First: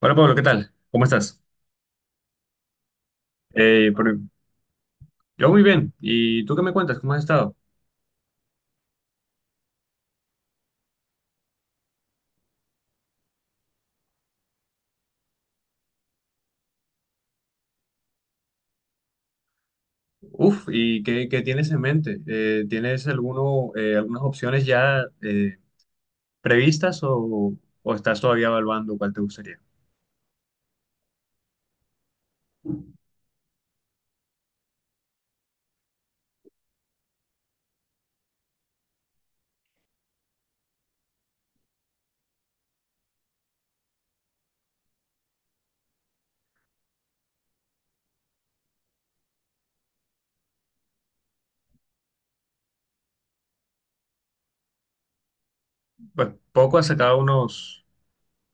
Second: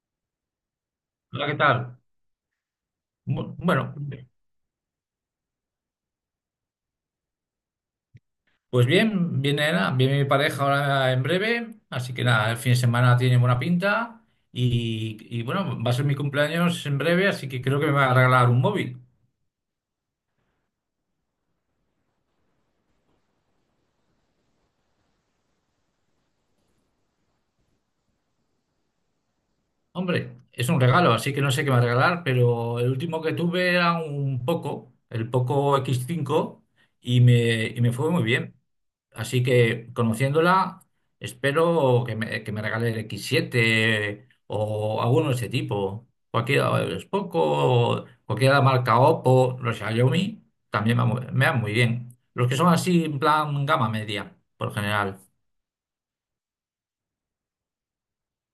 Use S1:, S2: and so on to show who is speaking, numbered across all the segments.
S1: Hola Pablo, ¿qué tal? ¿Cómo estás?
S2: Hola, ¿qué tal?
S1: Eh,
S2: Bueno,
S1: por- yo muy bien. ¿Y tú qué me cuentas? ¿Cómo has estado?
S2: pues bien, viene, nada, viene mi pareja ahora en breve, así que nada, el fin de semana tiene buena pinta y bueno, va a ser mi cumpleaños en breve, así que creo que me va a regalar un móvil.
S1: Uf, ¿y qué tienes en mente? ¿Tienes alguno, algunas opciones ya previstas o estás todavía evaluando cuál te gustaría?
S2: Hombre, es un regalo, así que no sé qué me va a regalar, pero el último que tuve era un Poco, el Poco X5 y me fue muy bien. Así que conociéndola, espero que me regale el X7 o alguno de ese tipo. Cualquiera, es Poco, cualquiera de la marca Oppo, los Xiaomi, también me van muy bien. Los que son así en plan gama media, por general.
S1: Pues poco ha sacado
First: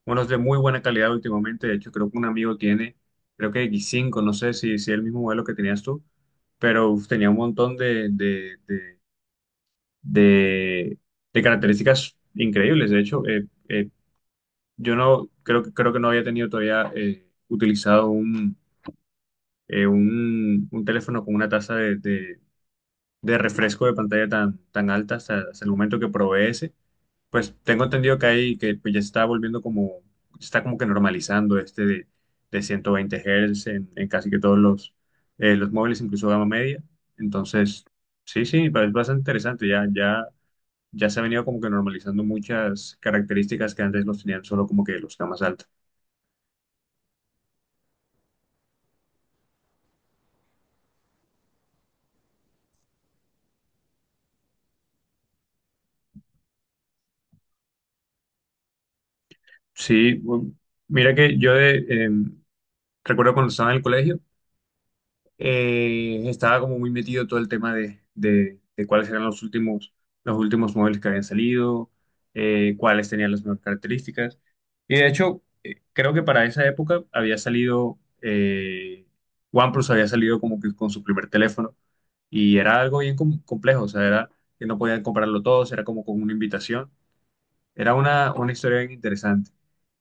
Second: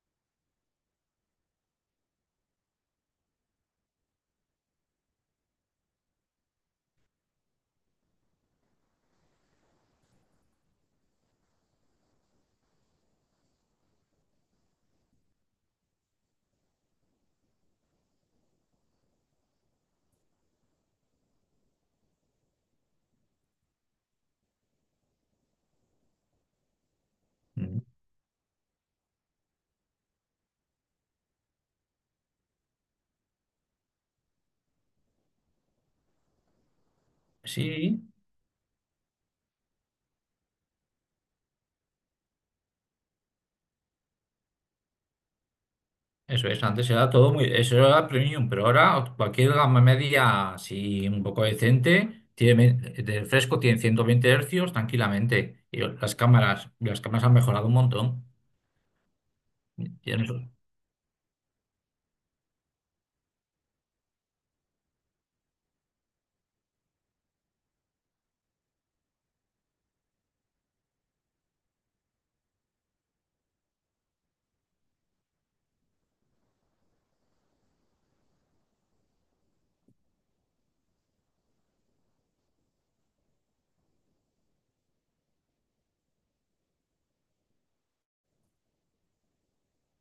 S1: unos de muy buena calidad últimamente. De hecho, creo que un amigo tiene, creo que x cinco. No sé si, si el mismo modelo que tenías tú, pero uf, tenía un montón de, de- de características increíbles. De hecho, yo no creo que creo que no había tenido todavía utilizado un teléfono con una tasa de, de refresco de pantalla tan, tan alta hasta, hasta el momento que probé ese. Pues
S2: Mm.
S1: tengo entendido que hay que pues, ya está volviendo como, está como que normalizando este de 120 Hz en casi que todos los móviles, incluso gama media. Entonces,
S2: Sí.
S1: sí, sí, es bastante interesante. Ya, ya, ya se ha venido como que normalizando muchas características que antes los tenían solo como que los gamas altas.
S2: Eso es, antes era todo muy, eso era premium, pero ahora cualquier gama media, si un poco decente, tiene, de fresco tiene 120 hercios tranquilamente. Y las cámaras han mejorado un montón. Y
S1: Sí,
S2: en-
S1: mira que yo de, recuerdo cuando estaba en el colegio, estaba como muy metido todo el tema de, de cuáles eran los últimos móviles que habían salido, cuáles tenían las mejores características. Y de hecho, creo que para esa época había salido, OnePlus había salido como que con su primer teléfono y era algo bien complejo, o sea, era que no podían comprarlo todos, era como con una invitación. Era una historia bien interesante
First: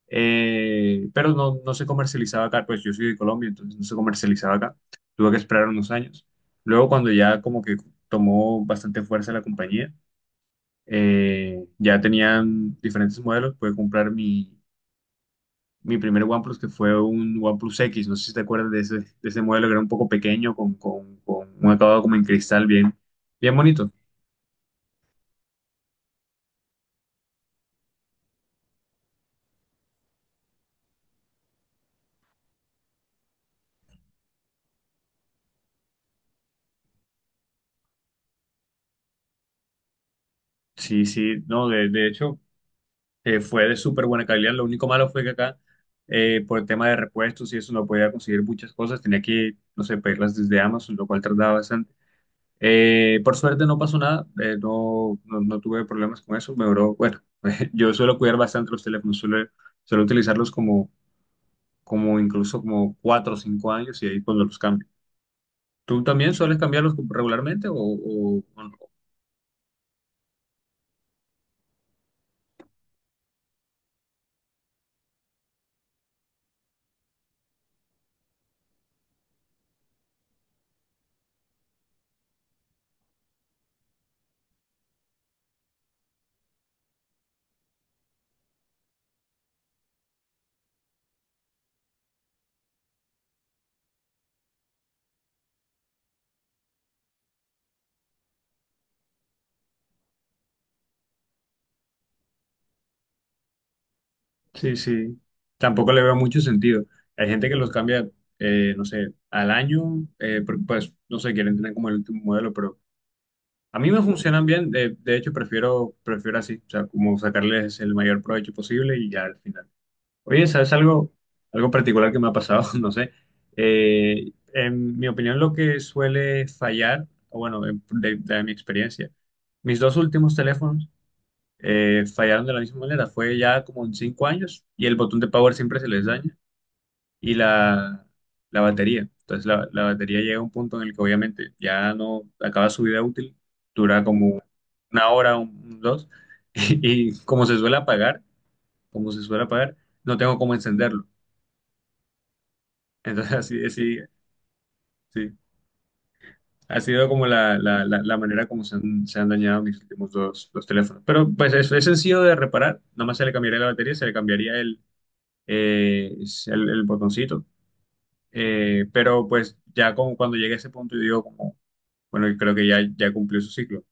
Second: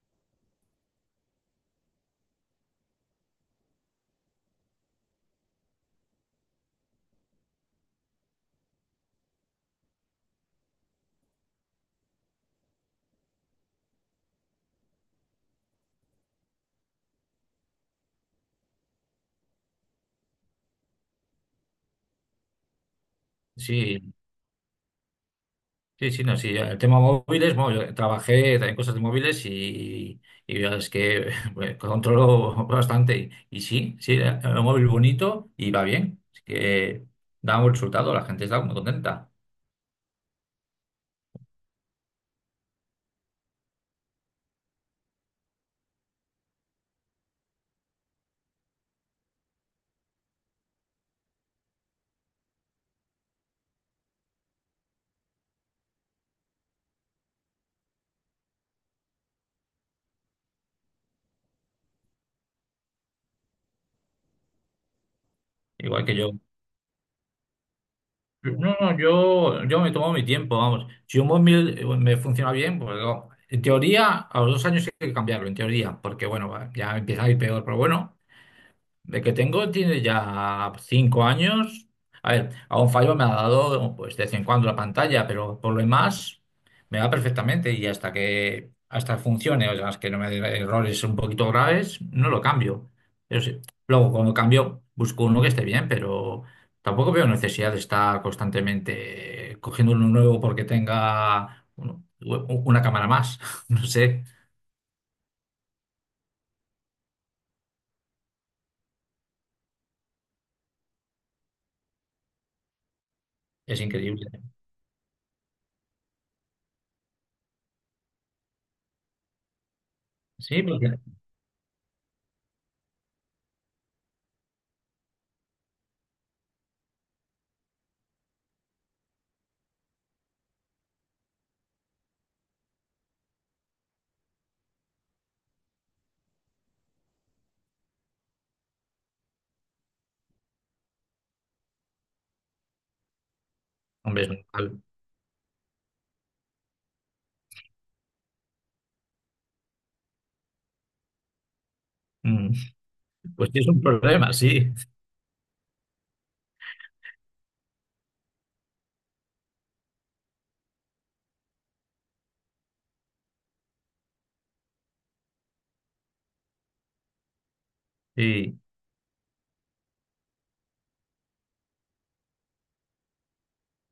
S1: pero no, no se comercializaba acá, pues yo soy de Colombia, entonces no se comercializaba acá, tuve que esperar unos años. Luego cuando ya como que tomó bastante fuerza la compañía, ya tenían diferentes modelos, pude comprar mi, mi primer OnePlus, que fue un OnePlus X, no sé si te acuerdas de ese modelo que era un poco pequeño, con un acabado como en cristal bien, bien bonito.
S2: Sí, sí, sí, no, sí. El tema móviles, bueno, yo trabajé también cosas de móviles y ya es que bueno, controlo bastante. Y sí, sí, el móvil bonito y va bien. Así que da un buen resultado, la gente está muy contenta.
S1: Sí, sí, no, de hecho fue de súper buena calidad. Lo único malo fue que acá, por el tema de repuestos y eso, no podía conseguir muchas cosas. Tenía que, no sé, pedirlas desde Amazon, lo cual tardaba bastante. Por suerte no pasó nada, no, no, no tuve problemas con eso. Me duró, bueno, yo suelo cuidar bastante los teléfonos, suelo, suelo utilizarlos como, como incluso como cuatro o cinco años y ahí cuando los cambio. ¿Tú
S2: Igual que yo.
S1: también sueles cambiarlos regularmente o,
S2: No, no, yo me tomo mi tiempo, vamos. Si un móvil me funciona bien, pues no. En teoría, a los 2 años hay que cambiarlo, en teoría, porque bueno, va, ya empieza a ir peor, pero bueno, de que tengo tiene ya 5 años. A ver, a un fallo me ha dado pues de vez en cuando la pantalla, pero por lo demás me va perfectamente y hasta que hasta funcione, o sea, es que no me dé errores un poquito graves, no lo cambio. Pero sí, luego cuando cambio busco uno que esté bien, pero tampoco veo necesidad de estar constantemente cogiendo uno nuevo porque tenga una cámara más. No sé,
S1: sí, sí. Tampoco le veo mucho sentido. Hay gente que los cambia, no sé, al año, porque pues, no sé, quieren tener como el último modelo, pero a
S2: es
S1: mí me
S2: increíble.
S1: funcionan bien. De hecho, prefiero, prefiero así, o sea, como sacarles el mayor provecho posible y ya al final. Oye,
S2: Sí,
S1: ¿sabes
S2: porque
S1: algo, algo particular que me ha pasado? No sé. En mi opinión, lo que suele fallar, o bueno, de mi experiencia, mis dos últimos teléfonos fallaron de la misma manera. Fue ya como en cinco años y el botón de power siempre se les daña y la batería. Entonces la batería llega a un punto en el que obviamente ya no acaba su vida útil, dura
S2: hombre, es
S1: como
S2: normal.
S1: una hora, un dos, y como se suele apagar, como se suele apagar, no tengo cómo encenderlo.
S2: Mm.
S1: Entonces
S2: Pues
S1: así,
S2: sí, es un
S1: así,
S2: problema, sí.
S1: sí. Ha sido como la manera como se han dañado mis últimos dos, dos teléfonos. Pero pues es sencillo de reparar. Nada más se le cambiaría la batería, se le cambiaría el, es el botoncito.
S2: Sí,
S1: Pero pues ya como cuando llegué a ese punto, yo digo como, bueno, creo que ya, ya cumplió su ciclo.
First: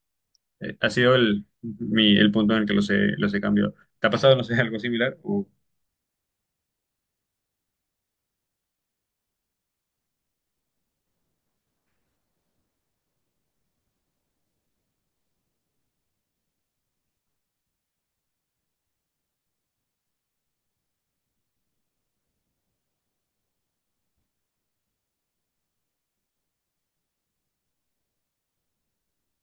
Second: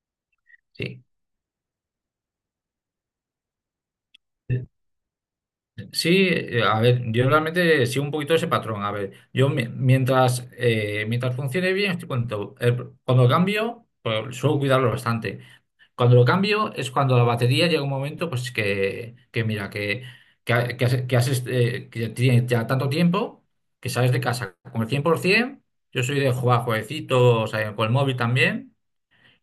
S1: Ha
S2: sí.
S1: sido el, mi, el punto en el que los he cambiado. ¿Te ha pasado, no sé, algo similar? O
S2: Sí, a ver, yo realmente sigo un poquito ese patrón. A ver, yo mientras, mientras funcione bien, estoy contento. Cuando lo cambio, pues, suelo cuidarlo bastante. Cuando lo cambio es cuando la batería llega un momento, pues que mira, que, que has, este, que tienes ya tanto tiempo que sales de casa con el 100%. Yo soy de jugar jueguecitos, con el móvil también.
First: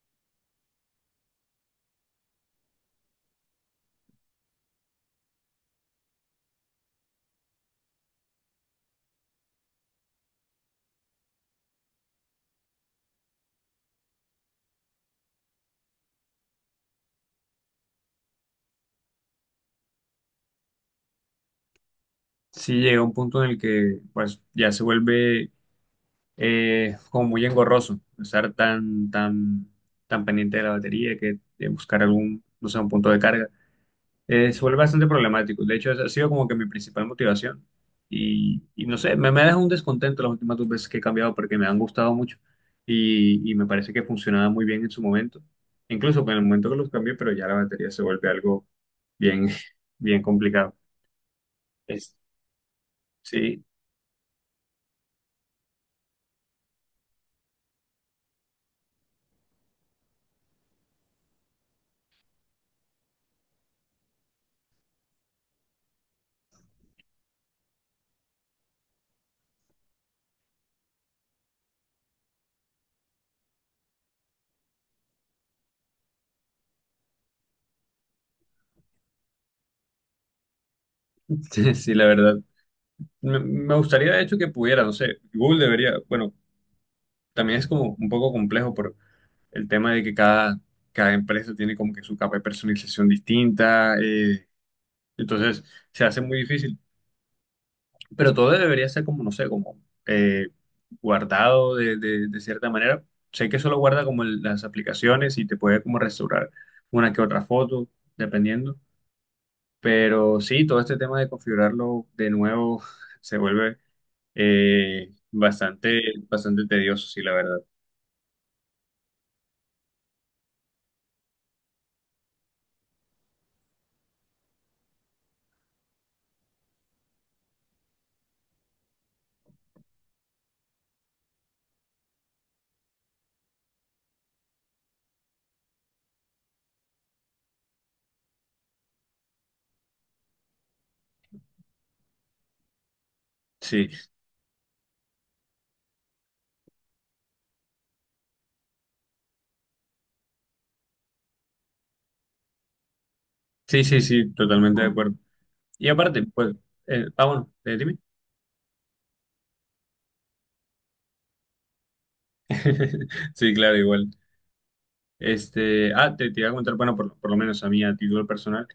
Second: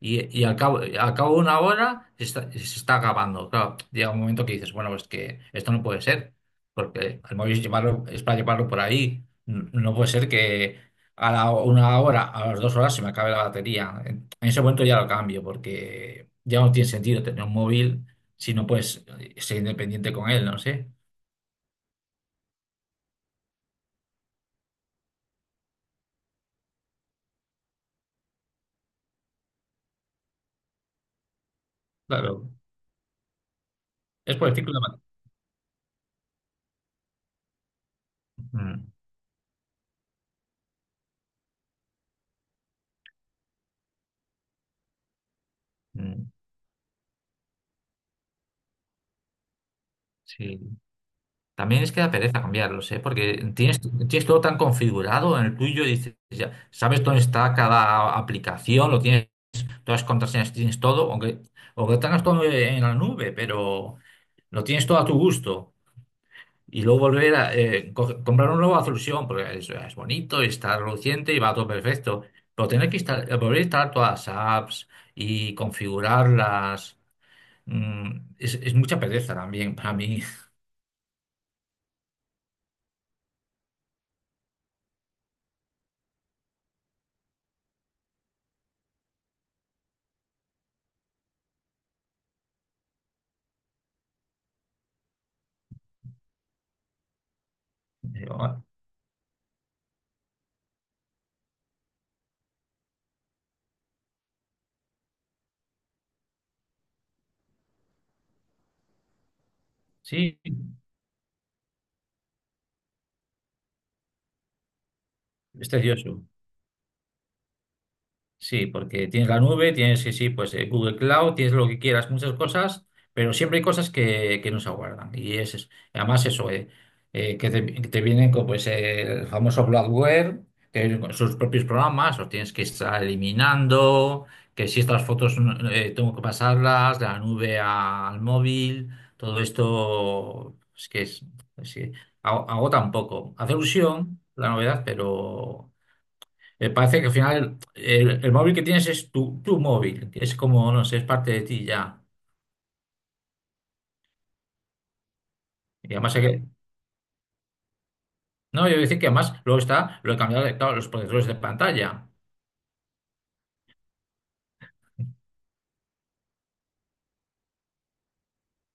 S2: Y al cabo de una hora se está acabando. Claro, llega un momento que dices, bueno, pues es que esto no puede ser, porque el móvil es, llevarlo, es para llevarlo por ahí. No puede ser que una hora, a las 2 horas se me acabe la batería. En ese momento ya lo cambio, porque ya no tiene sentido tener un móvil si no puedes ser independiente con él, no sé.
S1: sí llega un punto en el que pues ya se vuelve como muy engorroso estar tan, tan, tan pendiente de la batería que de buscar algún,
S2: Claro,
S1: no sé, un punto de carga.
S2: es por el
S1: Se
S2: ciclo
S1: vuelve
S2: de…
S1: bastante problemático. De hecho, esa ha sido como que mi principal motivación. Y
S2: Mm,
S1: no sé, me ha dejado un descontento las últimas dos veces que he cambiado porque me han gustado mucho y me parece que funcionaba muy bien en su momento. Incluso en
S2: mm,
S1: el momento que los cambié, pero ya la batería se vuelve algo bien, bien complicado.
S2: sí. También es que da
S1: Es,
S2: pereza cambiarlos, ¿eh? Porque
S1: sí,
S2: tienes todo tan configurado en el tuyo, dices, ya sabes dónde está cada aplicación, lo tienes, todas las contraseñas tienes todo, aunque tengas todo en la nube, pero lo tienes todo a tu gusto. Y luego volver a comprar una nueva solución, porque es bonito, y está reluciente y va todo perfecto. Pero tener que volver a instalar todas las apps y configurarlas, es mucha pereza también para mí.
S1: sí, sí, la verdad. Me gustaría, de hecho, que pudiera, no sé, Google debería, bueno, también es como un poco complejo por el tema de que cada, cada empresa tiene como que su capa de personalización distinta. Entonces se hace muy difícil. Pero todo debería ser como, no sé, como eh, guardado de, de cierta manera. Sé que solo guarda como las aplicaciones y te puede como restaurar una que otra foto, dependiendo.
S2: Sí.
S1: Pero sí, todo este tema de configurarlo de nuevo se vuelve
S2: Es
S1: bastante,
S2: tedioso,
S1: bastante tedioso, sí, la verdad.
S2: sí, porque tienes la nube, tienes, sí, sí, pues Google Cloud, tienes lo que quieras, muchas cosas, pero siempre hay cosas que, no se aguardan. Y es, además eso, que te, vienen con pues, el famoso bloatware, que vienen con sus propios programas, los tienes que estar eliminando, que si estas fotos tengo que pasarlas de la nube al móvil, todo esto es que agota un poco. Hace
S1: Sí,
S2: ilusión la novedad, pero… parece que al final el móvil que tienes es tu móvil, que es como, no sé, es parte de ti ya.
S1: sí, sí, sí, totalmente de acuerdo. Y
S2: Y además hay
S1: aparte,
S2: que…
S1: pues, bueno, dime.
S2: No, yo voy a decir que además luego está lo he cambiado de, claro, los protectores de pantalla.
S1: Sí, claro, igual. Este, ah, te iba a contar, bueno, por lo menos a mí, a título personal,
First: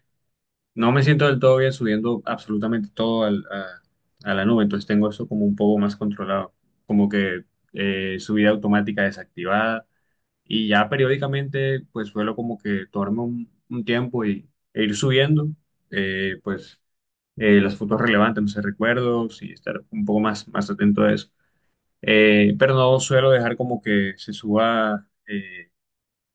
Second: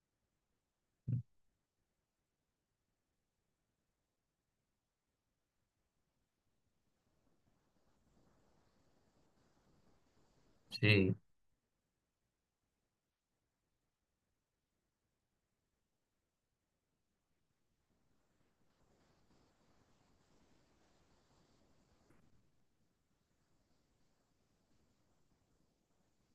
S1: no me siento del todo bien subiendo absolutamente todo a la nube, entonces tengo eso como un poco más controlado, como que subida automática desactivada y ya
S2: Sí.
S1: periódicamente pues suelo como que tomarme un tiempo y, e ir subiendo pues las fotos relevantes, no sé, recuerdos y estar un poco más, más atento a eso. Pero no suelo dejar como que se suba.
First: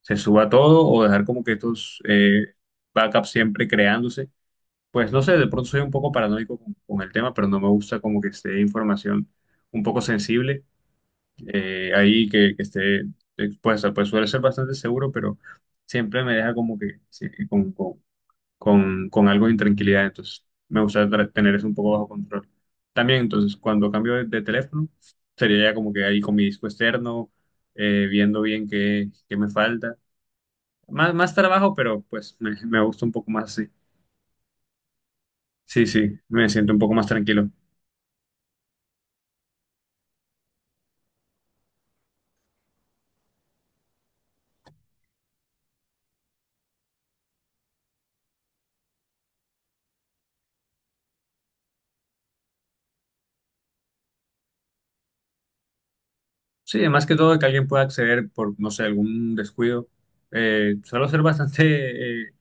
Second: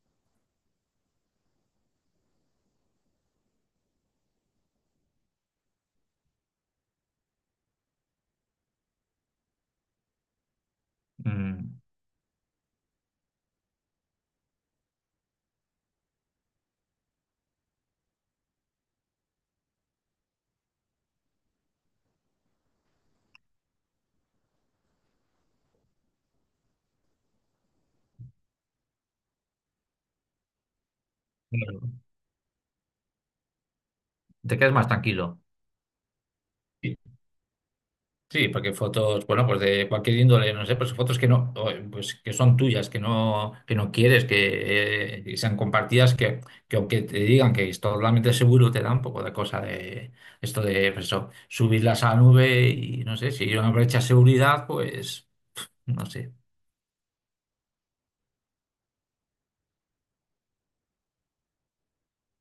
S1: Se suba todo o dejar como que estos backups siempre creándose. Pues no sé, de pronto soy un poco paranoico con el tema, pero no me gusta como que esté información un poco sensible
S2: Mm.
S1: ahí que esté expuesta. Pues suele ser bastante seguro, pero siempre me deja como que sí, con algo de intranquilidad. Entonces me gusta tener eso un poco bajo control. También, entonces, cuando cambio de teléfono, sería ya como que ahí con mi disco externo, viendo bien qué, qué me falta más, más trabajo,
S2: Bueno.
S1: pero pues me gusta un poco más así.
S2: Te quedas más tranquilo.
S1: Sí, sí, me siento un poco más tranquilo.
S2: Sí, porque fotos, bueno, pues de cualquier índole, no sé, pues fotos que no, o, pues que son tuyas, que no quieres que sean compartidas, que, aunque te digan que es totalmente seguro, te da un poco de cosa de esto de pues eso, subirlas a la nube y no sé, si hay una brecha de seguridad, pues no sé.
S1: Sí, más que todo que alguien pueda acceder por, no sé, algún descuido. Suelo ser bastante, eh,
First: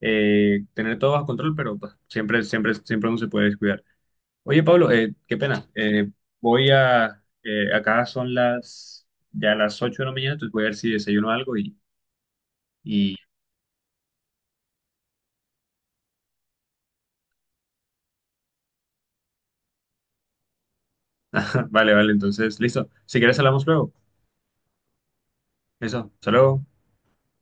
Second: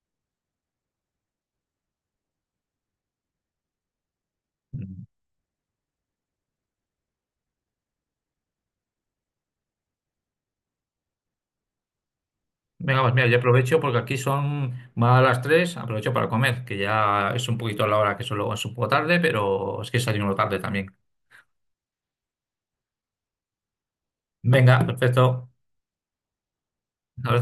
S1: eh, tener todo bajo control, pero pues, siempre, siempre, siempre uno se puede descuidar. Oye, Pablo, qué pena. Voy a, acá son las, ya las 8 de la mañana, entonces voy a ver si desayuno algo
S2: Venga, pues
S1: y,
S2: mira, yo aprovecho porque aquí son más a las 3, aprovecho para comer, que ya es un poquito la hora que solo es un poco tarde, pero es que salimos tarde también.
S1: vale, vale, entonces, listo. Si quieres hablamos luego.
S2: Venga, perfecto.
S1: Eso, hasta luego.
S2: Ahora